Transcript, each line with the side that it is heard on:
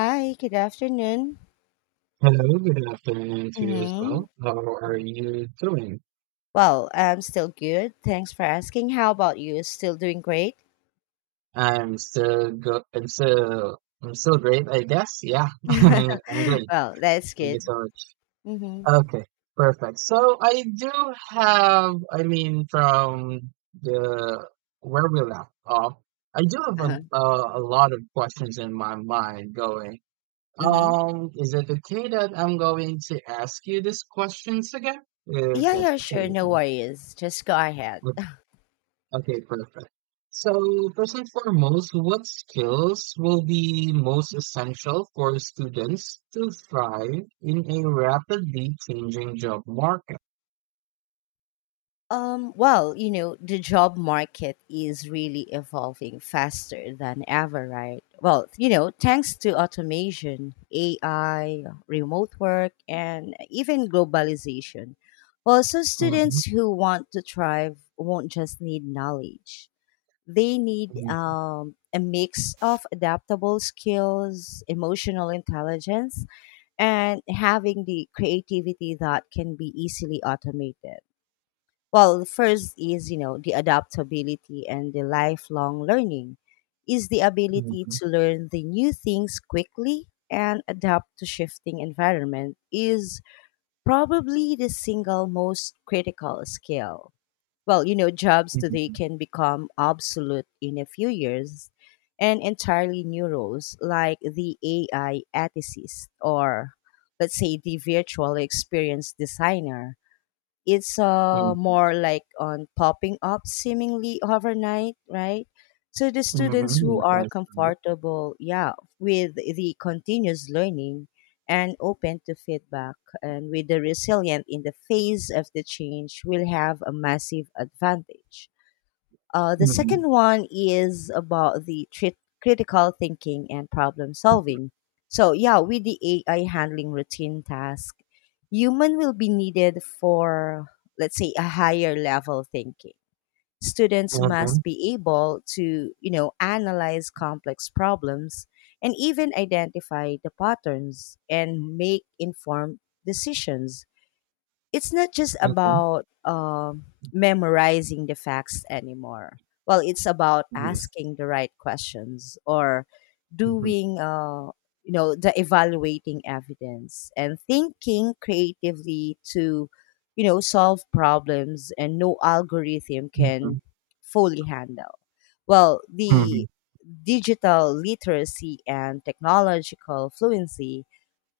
left: Hi, good afternoon.
right: Hello, good afternoon to you as
left: Mm-hmm.
right: well. How are you doing?
left: Well, I'm still good. Thanks for asking. How about you? Still doing great?
right: I'm still great, I guess. Yeah, I'm great.
left: Well, that's
right: Thank you
left: good.
right: so
left: Mm-hmm.
right: much. Okay, perfect. So I do have, I mean, from the where we left off, I do have
left: Uh-huh.
right: a lot of questions in my mind going.
left: Mm-hmm.
right: Is it okay that I'm going to ask you these questions again? If
left: Yeah,
right: that's
left: yeah,
right: okay
left: sure.
right: with
left: No
right: you.
left: worries. Just go ahead.
right: Okay, perfect. So, first and foremost, what skills will be most essential for students to thrive in a rapidly changing job market?
left: Well, you know, the job market is really evolving faster than ever, right? Well, you know, thanks to automation, AI, remote work, and even globalization. Well, so
right: Mhm,
left: students who want to thrive won't just need knowledge. They need
right: mhm,
left: a mix of adaptable skills, emotional intelligence, and having the creativity that can be easily automated. Well, first is, you know, the adaptability and the lifelong learning is the ability
right: mhm,
left: to learn the new things quickly and adapt to shifting environment is probably the single most critical skill. Well, you know, jobs today can become obsolete in a few years and entirely new roles like the AI ethicist or let's say the virtual experience designer, it's
right: mhm,
left: more like on popping up seemingly overnight, right? So the students
right: mhm, Yeah,
left: who are
right: that's correct.
left: comfortable, yeah, with the continuous learning and open to feedback and with the resilient in the face of the change will have a massive advantage. The
right: Mhm,
left: second one is about the critical thinking and problem solving. So, yeah, with the AI handling routine task, human will be needed for, let's say, a higher level thinking. Students
right: mhm,
left: must be able to, you know, analyze complex problems and even identify the patterns and make informed decisions. It's not just
right: mhm,
left: about memorizing the facts anymore. Well, it's about
right: Yes.
left: asking the right questions or
right: Mhm,
left: doing, you know, the evaluating evidence and thinking creatively to, you know, solve problems and no algorithm
right: mhm,
left: can fully handle. Well, the digital literacy and technological fluency,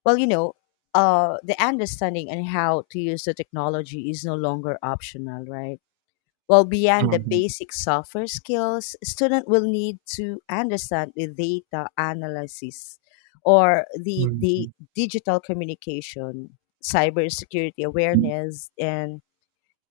left: well, you know, the understanding and how to use the technology is no longer optional, right? Well, beyond the
right: mhm,
left: basic software skills, student will need to understand the data analysis or the
right: mhm,
left: digital communication, cybersecurity
right: mhm,
left: awareness, and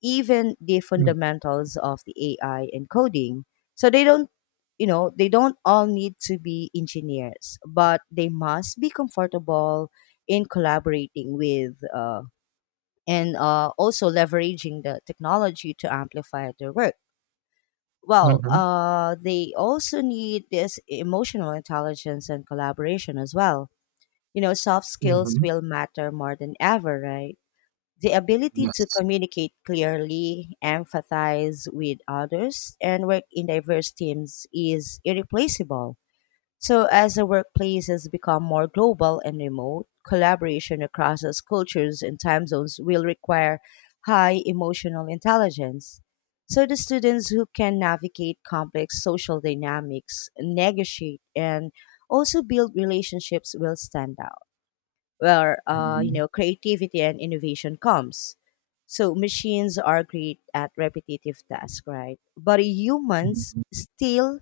left: even the fundamentals of the AI and coding. So they don't, you know, they don't all need to be engineers, but they must be comfortable in collaborating with and also leveraging the technology to amplify their work. Well,
right: mhm,
left: they also need this emotional intelligence and collaboration as well. You know, soft
right: mhm,
left: skills
right: mhm,
left: will matter more than ever, right? The ability to
right: Yes.
left: communicate clearly, empathize with others, and work in diverse teams is irreplaceable. So, as the workplace has become more global and remote, collaboration across those cultures and time zones will require high emotional intelligence. So, the students who can navigate complex social dynamics, negotiate, and also build relationships will stand out where you
right: Mhm,
left: know, creativity and innovation comes. So machines are great at repetitive tasks, right? But humans
right: mhm,
left: still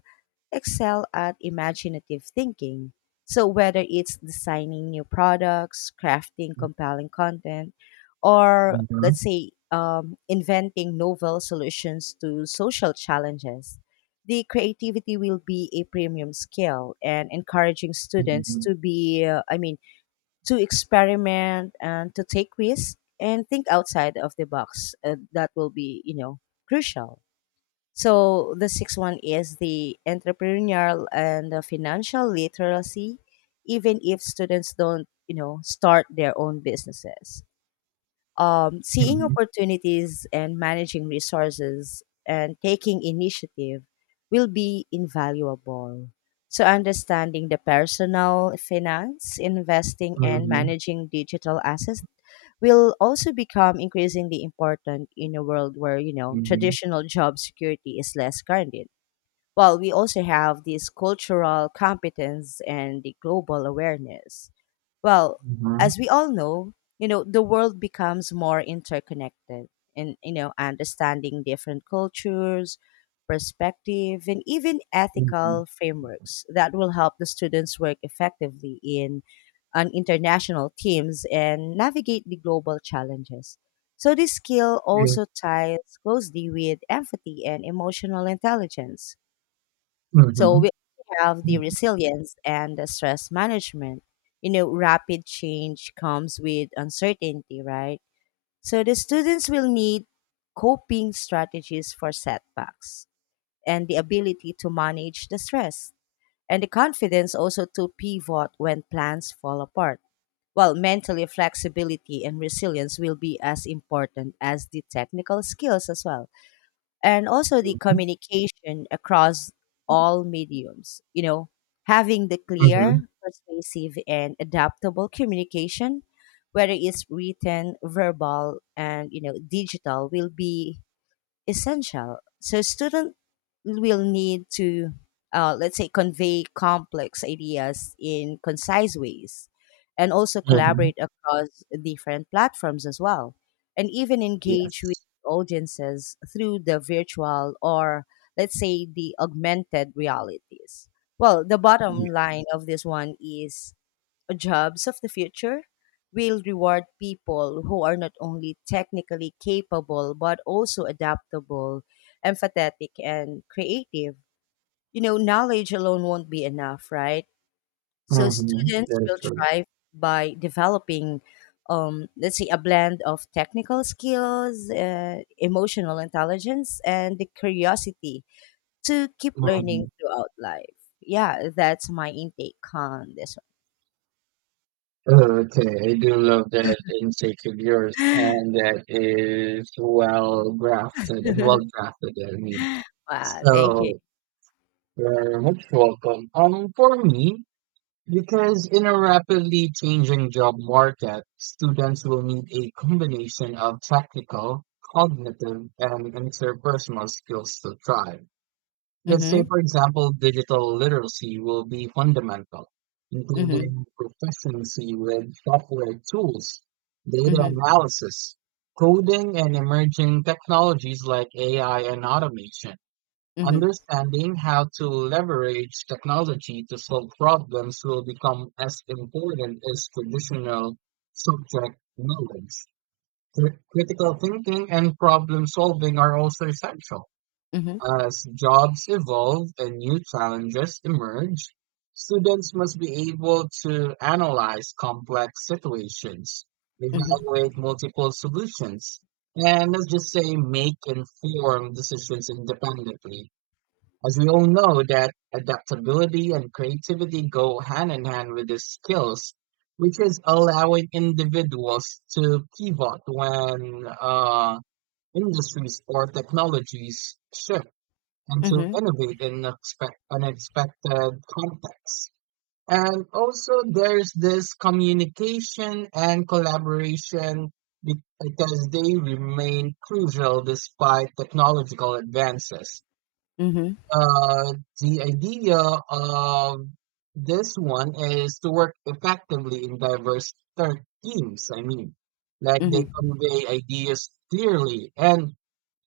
left: excel at imaginative thinking. So whether it's designing new products, crafting
right: mhm,
left: compelling content, or let's say inventing novel solutions to social challenges, the creativity will be a premium skill and encouraging students
right: mhm,
left: to be, to experiment and to take risks and think outside of the box. That will be, you know, crucial. So the sixth one is the entrepreneurial and the financial literacy, even if students don't, you know, start their own businesses, seeing
right: mhm,
left: opportunities and managing resources and taking initiative will be invaluable. So, understanding the personal finance, investing, and
right: mhm.
left: managing digital assets will also become increasingly important in a world where, you know,
right: Mhm.
left: traditional job security is less guaranteed. Well, we also have this cultural competence and the global awareness, well,
right: Mhm.
left: as we all know, you know, the world becomes more interconnected, and you know, understanding different cultures, perspective, and even
right: Mhm.
left: ethical frameworks that will help the students work effectively in on international teams and navigate the global challenges. So this skill
right: Yeah.
left: also ties closely with empathy and emotional intelligence. So
right: Mhm.
left: we also have the
right: Mhm.
left: resilience and the stress management. You know, rapid change comes with uncertainty, right? So the students will need coping strategies for setbacks and the ability to manage the stress and the confidence also to pivot when plans fall apart. While mentally flexibility and resilience will be as important as the technical skills as well, and also the communication across all mediums. You know, having the
right: Mhm.
left: clear, persuasive, and adaptable communication, whether it's written, verbal, and you know, digital, will be essential. So student will need to, let's say, convey complex ideas in concise ways and also
right: Mhm.
left: collaborate across different platforms as well and even engage with
right: Yes.
left: audiences through the virtual or let's say the augmented realities. Well, the bottom
right: Yeah.
left: line of this one is jobs of the future will reward people who are not only technically capable but also adaptable, empathetic, and creative. You know, knowledge alone won't be enough, right? So
right: Mhm.
left: students
right: That is
left: will
right: true.
left: thrive by developing, let's say, a blend of technical skills, emotional intelligence, and the curiosity to keep
right: Mhm.
left: learning throughout life. Yeah, that's my intake on this
right: Okay, I do love that intake of yours,
left: one.
right: and that is well grafted and well drafted. I mean,
left: Wow, thank you.
right: so you're much welcome. For me, because in a rapidly changing job market, students will need a combination of technical, cognitive, and interpersonal skills to thrive. Let's say,
left: Mhm,
right: for example, digital literacy will be fundamental,
left: mhm,
right: including proficiency with software tools, data
left: mhm,
right: analysis, coding, and emerging technologies like AI and automation.
left: mhm,
right: Understanding how to leverage technology to solve problems will become as important as traditional subject knowledge. Critical thinking and problem solving are also essential.
left: mhm,
right: As jobs evolve and new challenges emerge, students must be able to analyze complex situations,
left: mhm,
right: evaluate multiple solutions, and let's just say make informed decisions independently. As we all know that adaptability and creativity go hand in hand with these skills, which is allowing individuals to pivot when industries or technologies shift and to
left: mhm,
right: innovate in expect unexpected contexts. And also there's this communication and collaboration because they remain crucial despite technological advances.
left: mhm,
right: Uh, the idea of this one is to work effectively in diverse teams. I mean, like they
left: mhm,
right: convey ideas clearly and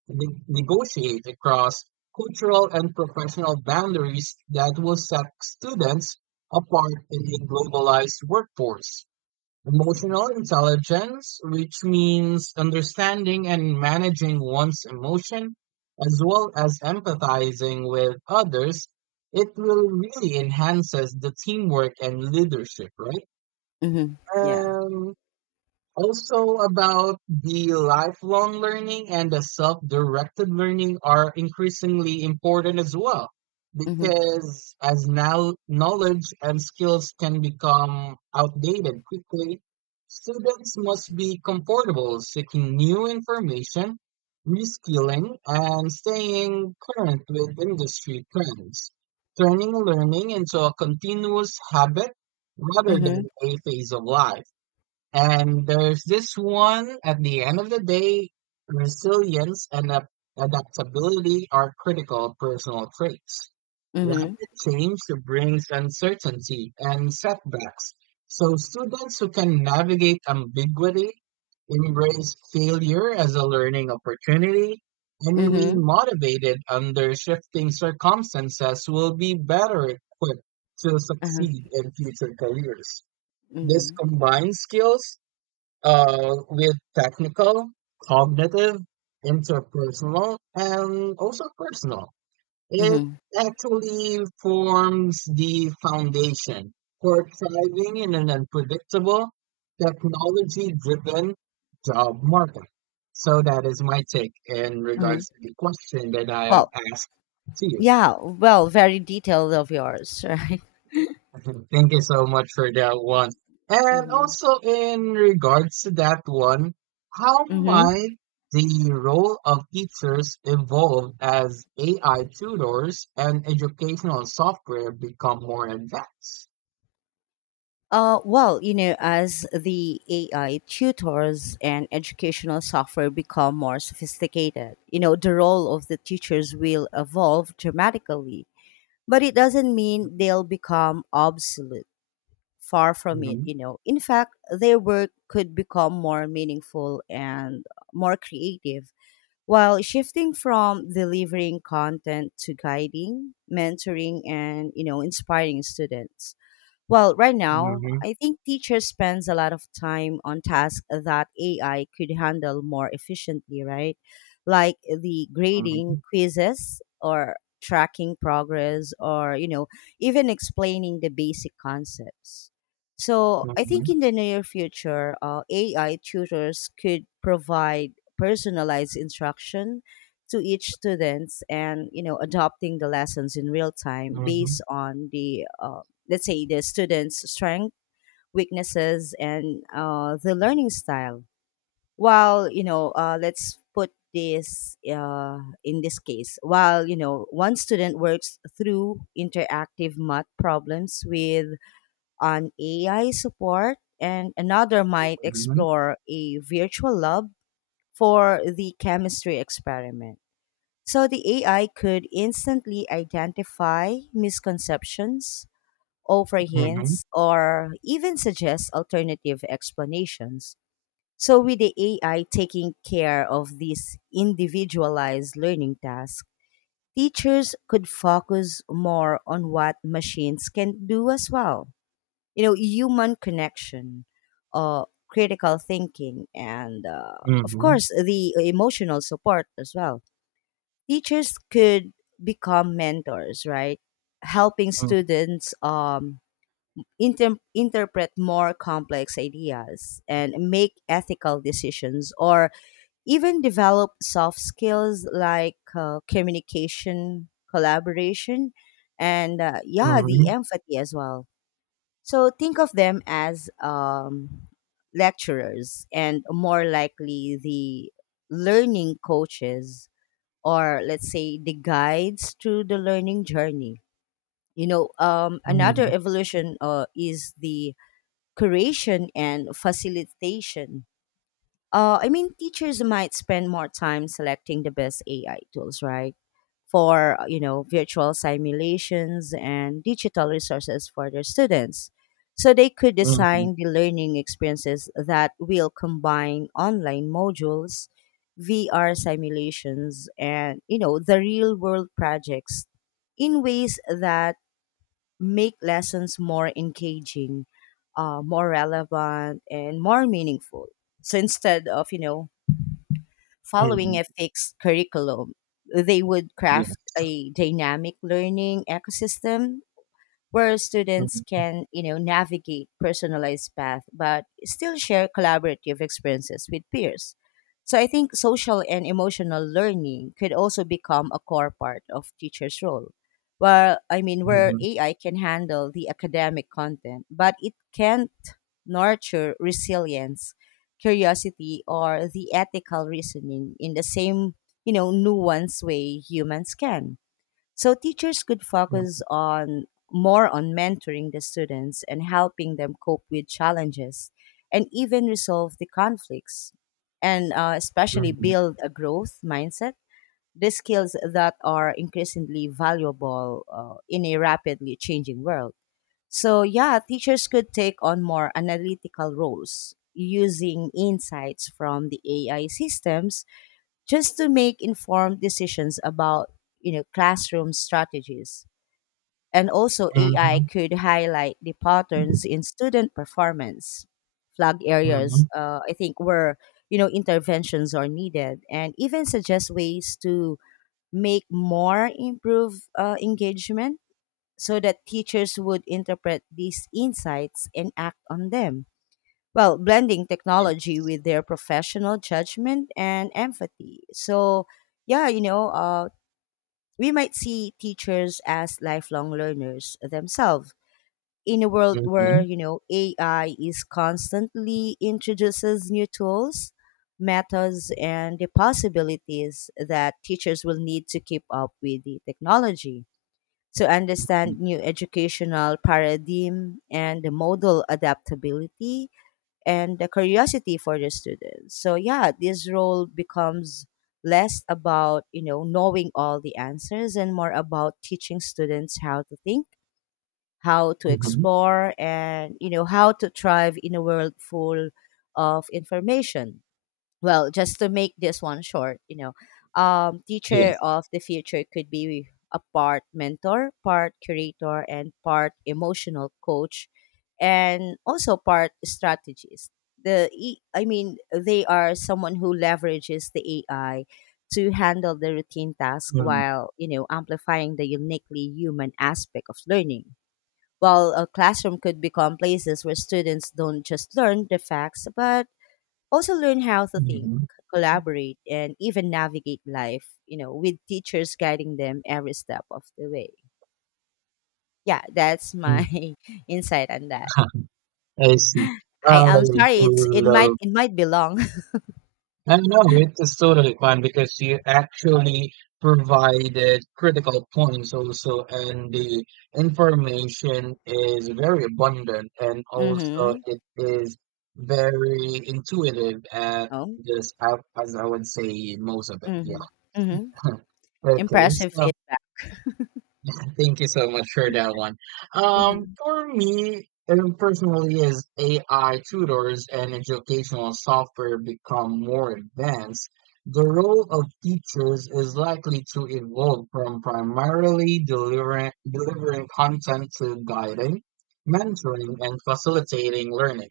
right: negotiate across cultural and professional boundaries that will set students apart in a globalized workforce.
left: mhm,
right: Emotional intelligence, which means understanding and managing one's emotion, as well as empathizing with others, it will really enhances the teamwork and leadership, right?
left: mhm, yeah,
right: Um, also about the lifelong learning and the self-directed learning are increasingly important as well
left: mhm,
right: because as now knowledge and skills can become outdated quickly, students must be comfortable seeking new information, reskilling, and staying current with industry trends, turning learning into a continuous habit rather than
left: mhm,
right: a phase of life. And there's this one at the end of the day, resilience and adaptability are critical personal traits.
left: mhm,
right: Rapid change brings uncertainty and setbacks. So students who can navigate ambiguity, embrace failure as a learning opportunity, and remain
left: mhm,
right: motivated under shifting circumstances will be better equipped to
left: uh-huh,
right: succeed in future careers. This
left: mhm,
right: combined skills with technical, cognitive, interpersonal, and also personal. It
left: mhm,
right: actually forms the foundation for thriving in an unpredictable, technology driven job market. So, that is my take in
left: mhm.
right: regards to the question that I have
left: Well,
right: asked to you.
left: yeah, well, very detailed of yours, right?
right: Thank you so much for that one. And
left: Mm-hmm.
right: also in regards to that one, how
left: Mm-hmm.
right: might the role of teachers evolve as AI tutors and educational software become more advanced?
left: Well, you know, as the AI tutors and educational software become more sophisticated, you know, the role of the teachers will evolve dramatically, but it doesn't mean
right: Mhm,
left: they'll become obsolete. Far from it,
right: mhm,
left: you know. In fact, their work could become more meaningful and more creative. While shifting from delivering content to guiding, mentoring, and you know, inspiring students. Well, right now,
right: mhm,
left: I think teachers spends a lot of time on tasks that AI could handle more efficiently, right? Like the grading
right: mhm,
left: quizzes or tracking progress or, you know, even explaining the basic concepts. So, I think
right: mhm,
left: in the near future, AI tutors could provide personalized instruction to each students, and you know adopting the lessons in real time
right: mhm,
left: based on the let's say the students' strengths, weaknesses, and the learning style. While you know, let's put this in this case. While you know, one student works through interactive math problems with an AI support, and another might explore a virtual lab for the chemistry experiment. So the AI could instantly identify misconceptions, offer
right: mhm, mhm,
left: hints, or even suggest alternative explanations. So, with the AI taking care of these individualized learning tasks, teachers could focus more on what machines can do as well. You know, human connection, critical thinking, and of
right: mhm,
left: course, the emotional support as well. Teachers could become mentors, right? Helping students interpret more complex ideas and make ethical decisions or even develop soft skills like communication, collaboration, and yeah, the empathy as well. So think of them as lecturers and more likely the learning coaches or let's say the guides through the learning journey. You know,
right: mhm,
left: another
right: mhm,
left: evolution is the curation and facilitation. Teachers might spend more time selecting the best AI tools, right? For, you know, virtual simulations and digital resources for their students. So they could
right: mhm,
left: design the learning experiences that will combine online modules, VR simulations, and, you know, the real world projects in ways that make lessons more engaging, more relevant, and more meaningful. So instead of, you know, following
right: mhm.
left: a fixed curriculum, they would craft
right: Yes.
left: a dynamic learning ecosystem where students
right: Mhm,
left: can, you know, navigate personalized path but still share collaborative experiences with peers. So I think social and emotional learning could also become a core part of teachers' role. Well, I mean, where
right: mhm,
left: AI can handle the academic content, but it can't nurture resilience, curiosity, or the ethical reasoning in the same, you know, nuanced way humans can. So teachers could focus
right: mhm,
left: on more on mentoring the students and helping them cope with challenges and even resolve the conflicts, and especially
right: mhm,
left: build a growth mindset, the skills that are increasingly valuable in a rapidly changing world. So yeah, teachers could take on more analytical roles using insights from the AI systems just to make informed decisions about, you know, classroom strategies, and also AI could highlight the patterns in student performance, flag
right: mhm,
left: areas
right: mhm.
left: I think where, you know, interventions are needed and even suggest ways to make more improve engagement, so that teachers would interpret these insights and act on them, well, blending technology
right: Yes.
left: with their professional judgment and empathy. So, yeah, you know, we might see teachers as lifelong learners themselves in a world where,
right: Mhm.
left: you know, AI is constantly introduces new tools, methods, and the possibilities that teachers will need to keep up with the technology. To
right: Mm,
left: understand new educational paradigm and the modal adaptability, and the curiosity for the students. So yeah, this role becomes less about, knowing all the answers and more about teaching students how to think, how to
right: mhm.
left: explore and, how to thrive in a world full of information. Just to make this one short, teacher
right: Yes.
left: of the future could be a part mentor, part curator, and part emotional coach, and also part strategist. They are someone who leverages the AI to handle the routine task
right: Mm,
left: while amplifying the uniquely human aspect of learning. While a classroom could become places where students don't just learn the facts, but also learn how to think,
right: mhm.
left: collaborate, and even navigate life, you know, with teachers guiding them every step of the way. Yeah, that's
right: Mm.
left: my insight on that.
right: I see.
left: I am
right: I do
left: sorry, it's it might
right: love.
left: it might be long.
right: I know it is totally fine because you actually provided critical points also, and the information is very abundant, and also
left: Mm-hmm.
right: it is very intuitive at
left: Oh.
right: this, as I would say, most of it.
left: Mm-hmm.
right: Yeah.
left: Mm-hmm.
right: Okay.
left: Impressive
right: So.
left: feedback.
right: Thank you so much for that one. Um,
left: Mm-hmm.
right: for me, and personally, as AI tutors and educational software become more advanced, the role of teachers is likely to evolve from primarily delivering content to guiding, mentoring, and facilitating learning,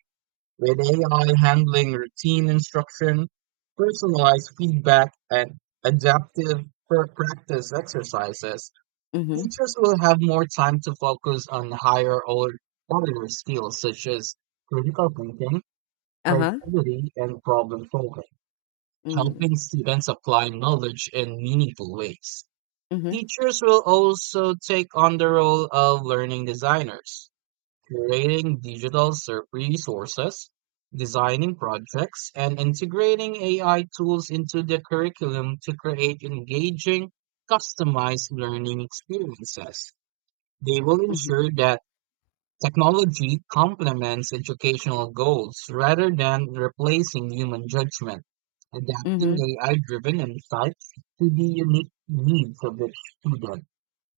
right: with AI handling routine instruction, personalized feedback, and adaptive practice exercises.
left: Mm-hmm.
right: Teachers will have more time to focus on higher or order skills such as critical thinking,
left: Uh-huh.
right: creativity, and problem solving,
left: Mm-hmm.
right: helping students apply knowledge in meaningful ways.
left: Mm-hmm.
right: Teachers will also take on the role of learning designers, curating digital resources, designing projects, and integrating AI tools into the curriculum to create engaging, customized learning experiences. They will
left: Mm-hmm.
right: ensure that technology complements educational goals rather than replacing human judgment, adapting
left: Mm-hmm.
right: AI-driven insights to the unique needs of each student.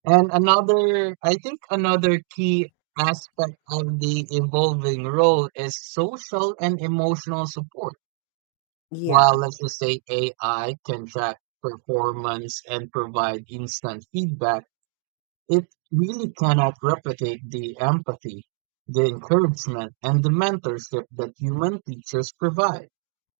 right: And another, I think another key aspect of the evolving role is social and emotional support. While
left: Yeah.
right: let's just say AI can track performance and provide instant feedback, it really cannot replicate the empathy, the encouragement, and the mentorship that human teachers provide.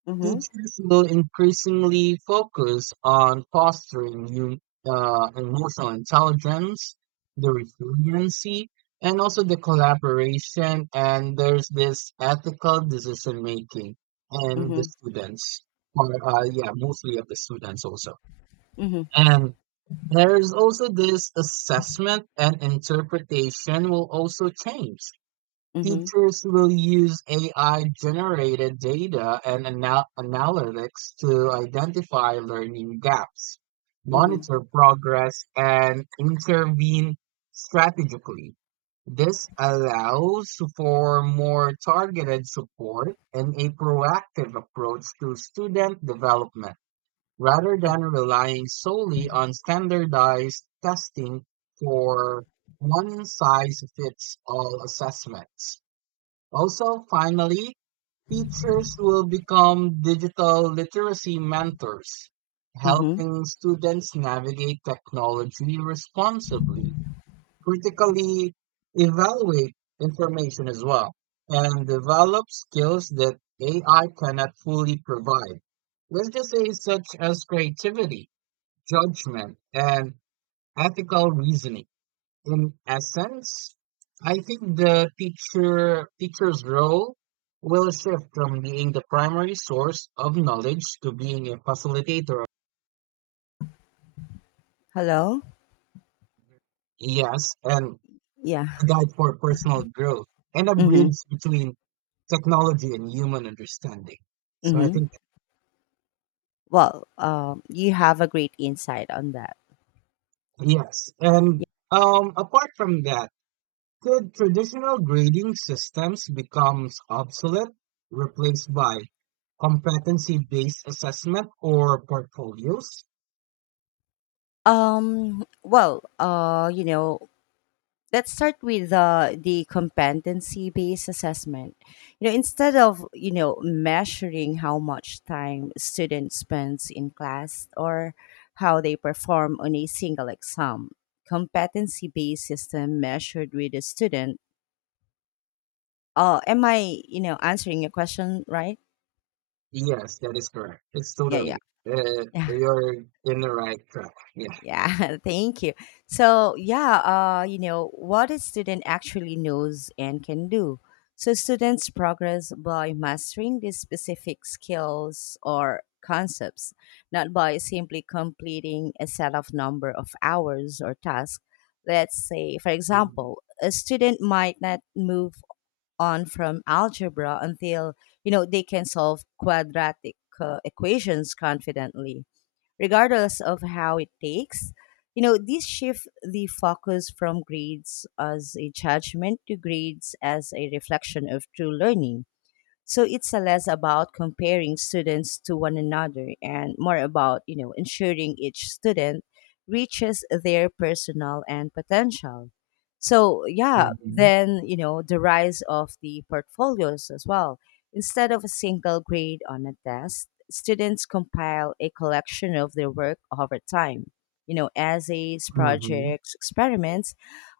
left: Mm-hmm.
right: Teachers will increasingly focus on fostering emotional intelligence, the resiliency, and also the collaboration. And there's this ethical decision making and the
left: Mm-hmm.
right: students, or yeah, mostly of the students also.
left: Mm-hmm.
right: And there is also this assessment and interpretation will also change.
left: Mm-hmm.
right: Teachers will use AI generated data and analytics to identify learning gaps,
left: Mm-hmm.
right: monitor progress, and intervene strategically. This allows for more targeted support and a proactive approach to student development rather than relying solely on standardized testing for one size fits all assessments. Also, finally, teachers will become digital literacy mentors,
left: Mm-hmm.
right: helping students navigate technology responsibly, critically evaluate information as well, and develop skills that AI cannot fully provide. Let's just say such as creativity, judgment, and ethical reasoning. In essence, I think the teacher's role will shift from being the primary source of knowledge to being a facilitator,
left: Hello?
right: yes, and
left: Yeah.
right: a guide for personal growth and a
left: Mm-hmm.
right: bridge between technology and human understanding. So I
left: Mm-hmm.
right: think
left: Well, you have a great insight on that.
right: yes. And apart from that, could traditional grading systems becomes obsolete, replaced by competency-based assessment or portfolios?
left: Um, well, uh, you know, let's start with the competency based assessment. You know, instead of, measuring how much time students spends in class or how they perform on a single exam, competency based system measured with a student. Am I, you know, answering your question right?
right: Yes, that is correct. It's
left: Yeah.
right: totally you're in the right track. Yeah.
left: Yeah, thank you. So, yeah, what a student actually knows and can do. So, students progress by mastering these specific skills or concepts, not by simply completing a set of number of hours or tasks. Let's say, for example, a student might not move on from algebra until, you know, they can solve quadratic equations confidently regardless of how it takes. You know, this shift the focus from grades as a judgment to grades as a reflection of true learning, so it's a less about comparing students to one another and more about, you know, ensuring each student reaches their personal and potential. So yeah,
right: Mm-hmm.
left: then, the rise of the portfolios as well. Instead of a single grade on a test, students compile a collection of their work over time. You know, essays,
right: Mm-hmm.
left: projects, experiments,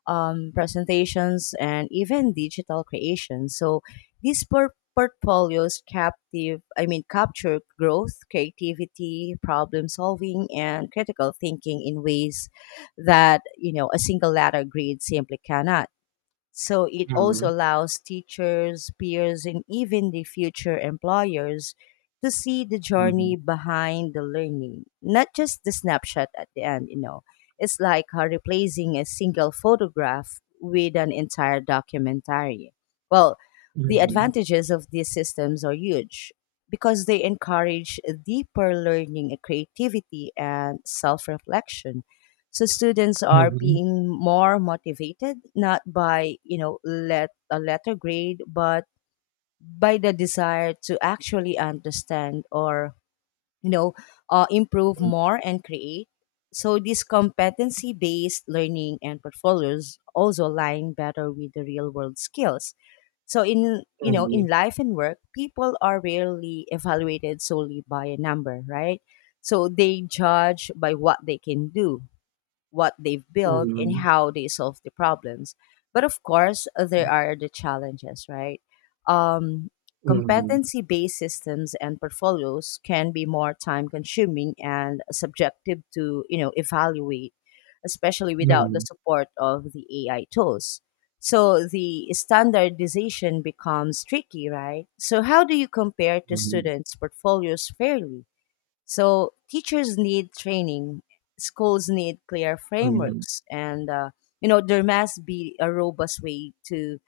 left: presentations, and even digital creations. So these por- portfolios captive I mean capture growth, creativity, problem solving and critical thinking in ways that a single letter grade simply cannot. So it also
right: Mm-hmm.
left: allows teachers, peers, and even the future employers to see the
right: Mm-hmm.
left: journey behind the learning, not just the snapshot at the end, you know. It's like replacing a single photograph with an entire documentary. Well, the
right: Mm-hmm.
left: advantages of these systems are huge because they encourage deeper learning, creativity, and self reflection, so students are
right: Mm-hmm.
left: being more motivated not by let a letter grade, but by the desire to actually understand or you know improve more and create. So this competency based learning and portfolios also align better with the real world skills. So in
right: Mm-hmm.
left: in life and work, people are rarely evaluated solely by a number, right? So they judge by what they can do, what they've built
right: Mm-hmm.
left: and
right: Mm-hmm.
left: how they solve the problems. But of course, there are the challenges, right? Um,
right: Mm-hmm.
left: Competency based systems and portfolios can be more time consuming and subjective to evaluate, especially without the
right: Mm-hmm.
left: support of the ai tools. So the standardization becomes tricky, right? So how do you compare to
right: Mm-hmm.
left: students portfolios fairly? So teachers need training, schools need clear
right: Mhm,
left: frameworks, and you know there must be a robust way to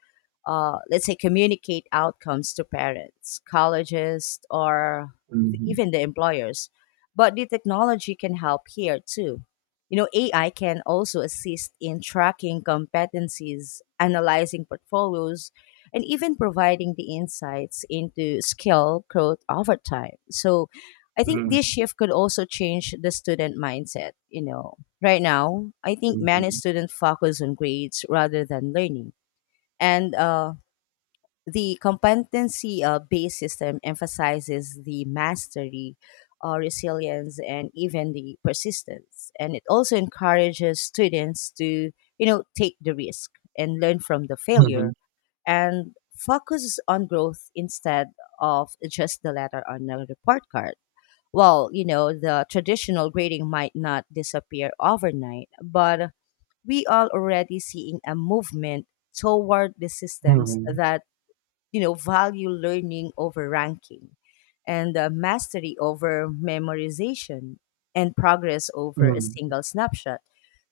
left: let's say communicate outcomes to parents, colleges, or
right: mhm,
left: even the employers. But the technology can help here too. You know, AI can also assist in tracking competencies, analyzing portfolios, and even providing the insights into skill growth over time. So I think this
right: mhm,
left: shift could also change the student mindset. You know, right now, I think many
right: mhm,
left: students focus on grades rather than learning, and the competency based system emphasizes the mastery, resilience, and even the persistence. And it also encourages students to, you know, take the risk and learn from the failure
right: mhm,
left: and focuses on growth instead of just the letter on a report card. Well, you know, the traditional grading might not disappear overnight, but we are already seeing a movement toward the systems
right: mhm,
left: that value learning over ranking and mastery over memorization and progress over a
right: mhm,
left: single snapshot.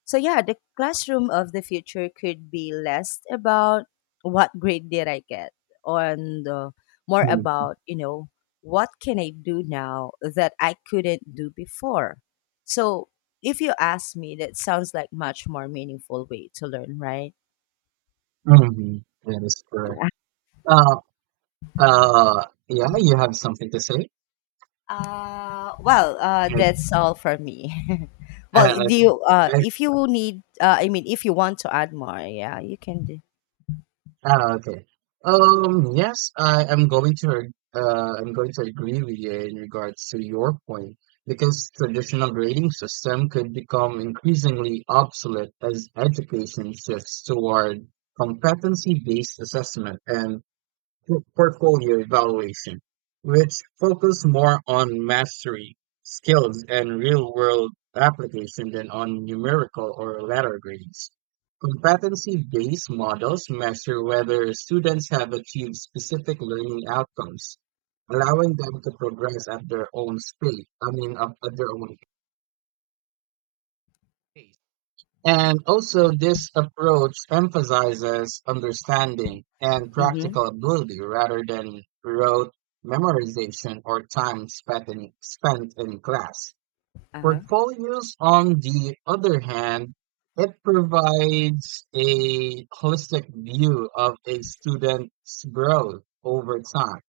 left: So yeah, the classroom of the future could be less about what grade did I get, and more
right: mhm,
left: about what can I do now that I couldn't do before. So if you ask me, that sounds like much more meaningful way to learn, right?
right: mhm. That is correct. Uh, yeah, you have something to say? Uh,
left: That's all for me. Well, do
right: okay.
left: you,
right: I-
left: if you need, if you want to add more, yeah, you can do.
right: okay. Yes, I am going to agree with you in regards to your point because traditional grading system could become increasingly obsolete as education shifts toward competency-based assessment and portfolio evaluation, which focus more on mastery, skills, and real-world application than on numerical or letter grades. Competency-based models measure whether students have achieved specific learning outcomes, allowing them to progress at their own speed, I mean, at their own pace. And also, this approach emphasizes understanding and
left: Mm-hmm.
right: practical ability rather than rote memorization or time spent in class.
left: Uh-huh.
right: Portfolios, on the other hand, it provides a holistic view of a student's growth over time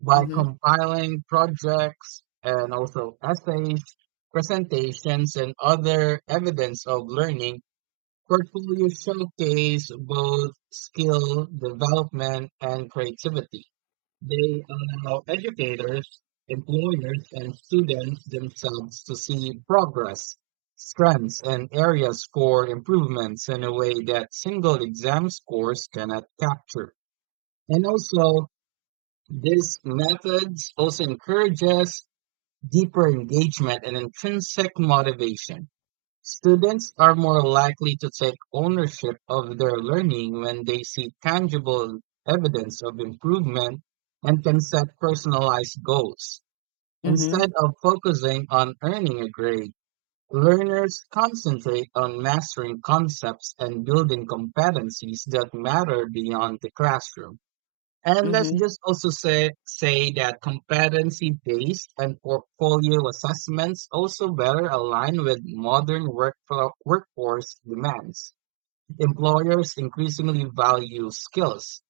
right: by
left: Mm-hmm.
right: compiling projects and also essays, presentations, and other evidence of learning. Portfolio showcase both skill development and creativity. They allow educators, employers, and students themselves to see progress, strengths, and areas for improvements in a way that single exam scores cannot capture. And also, this methods also encourages deeper engagement and intrinsic motivation. Students are more likely to take ownership of their learning when they see tangible evidence of improvement and can set personalized goals.
left: Mm-hmm.
right: Instead of focusing on earning a grade, learners concentrate on mastering concepts and building competencies that matter beyond the classroom. And let's
left: Mm-hmm.
right: just also say that competency-based and portfolio assessments also better align with modern workforce demands. Employers increasingly value skills,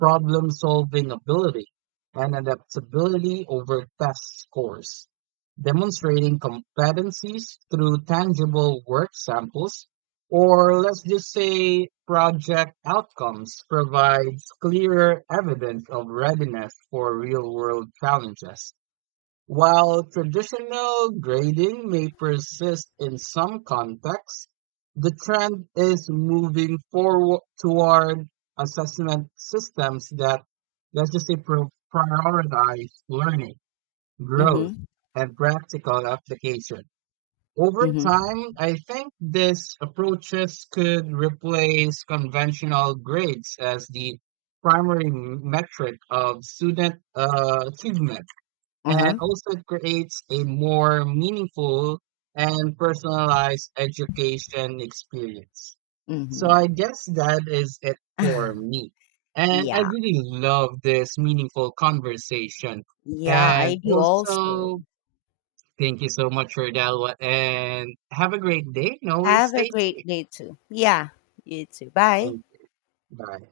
right: problem-solving ability, and adaptability over test scores, demonstrating competencies through tangible work samples, or let's just say project outcomes provides clearer evidence of readiness for real-world challenges. While traditional grading may persist in some contexts, the trend is moving forward toward assessment systems that, let's just say, prioritize learning, growth,
left: Mm-hmm.
right: and practical application. Over
left: Mm-hmm.
right: time, I think these approaches could replace conventional grades as the primary metric of student achievement, and
left: Uh-huh.
right: also it creates a more meaningful and personalized education experience. So
left: Mm-hmm.
right: I guess that is it for me. And I
left: Yeah.
right: really love this meaningful conversation.
left: Yeah,
right: And
left: I do also.
right: also, thank you so much for that. And have a great day. And always
left: Have a
right: stay safe.
left: great day too. Yeah, you too. Bye.
right: Thank you. Bye.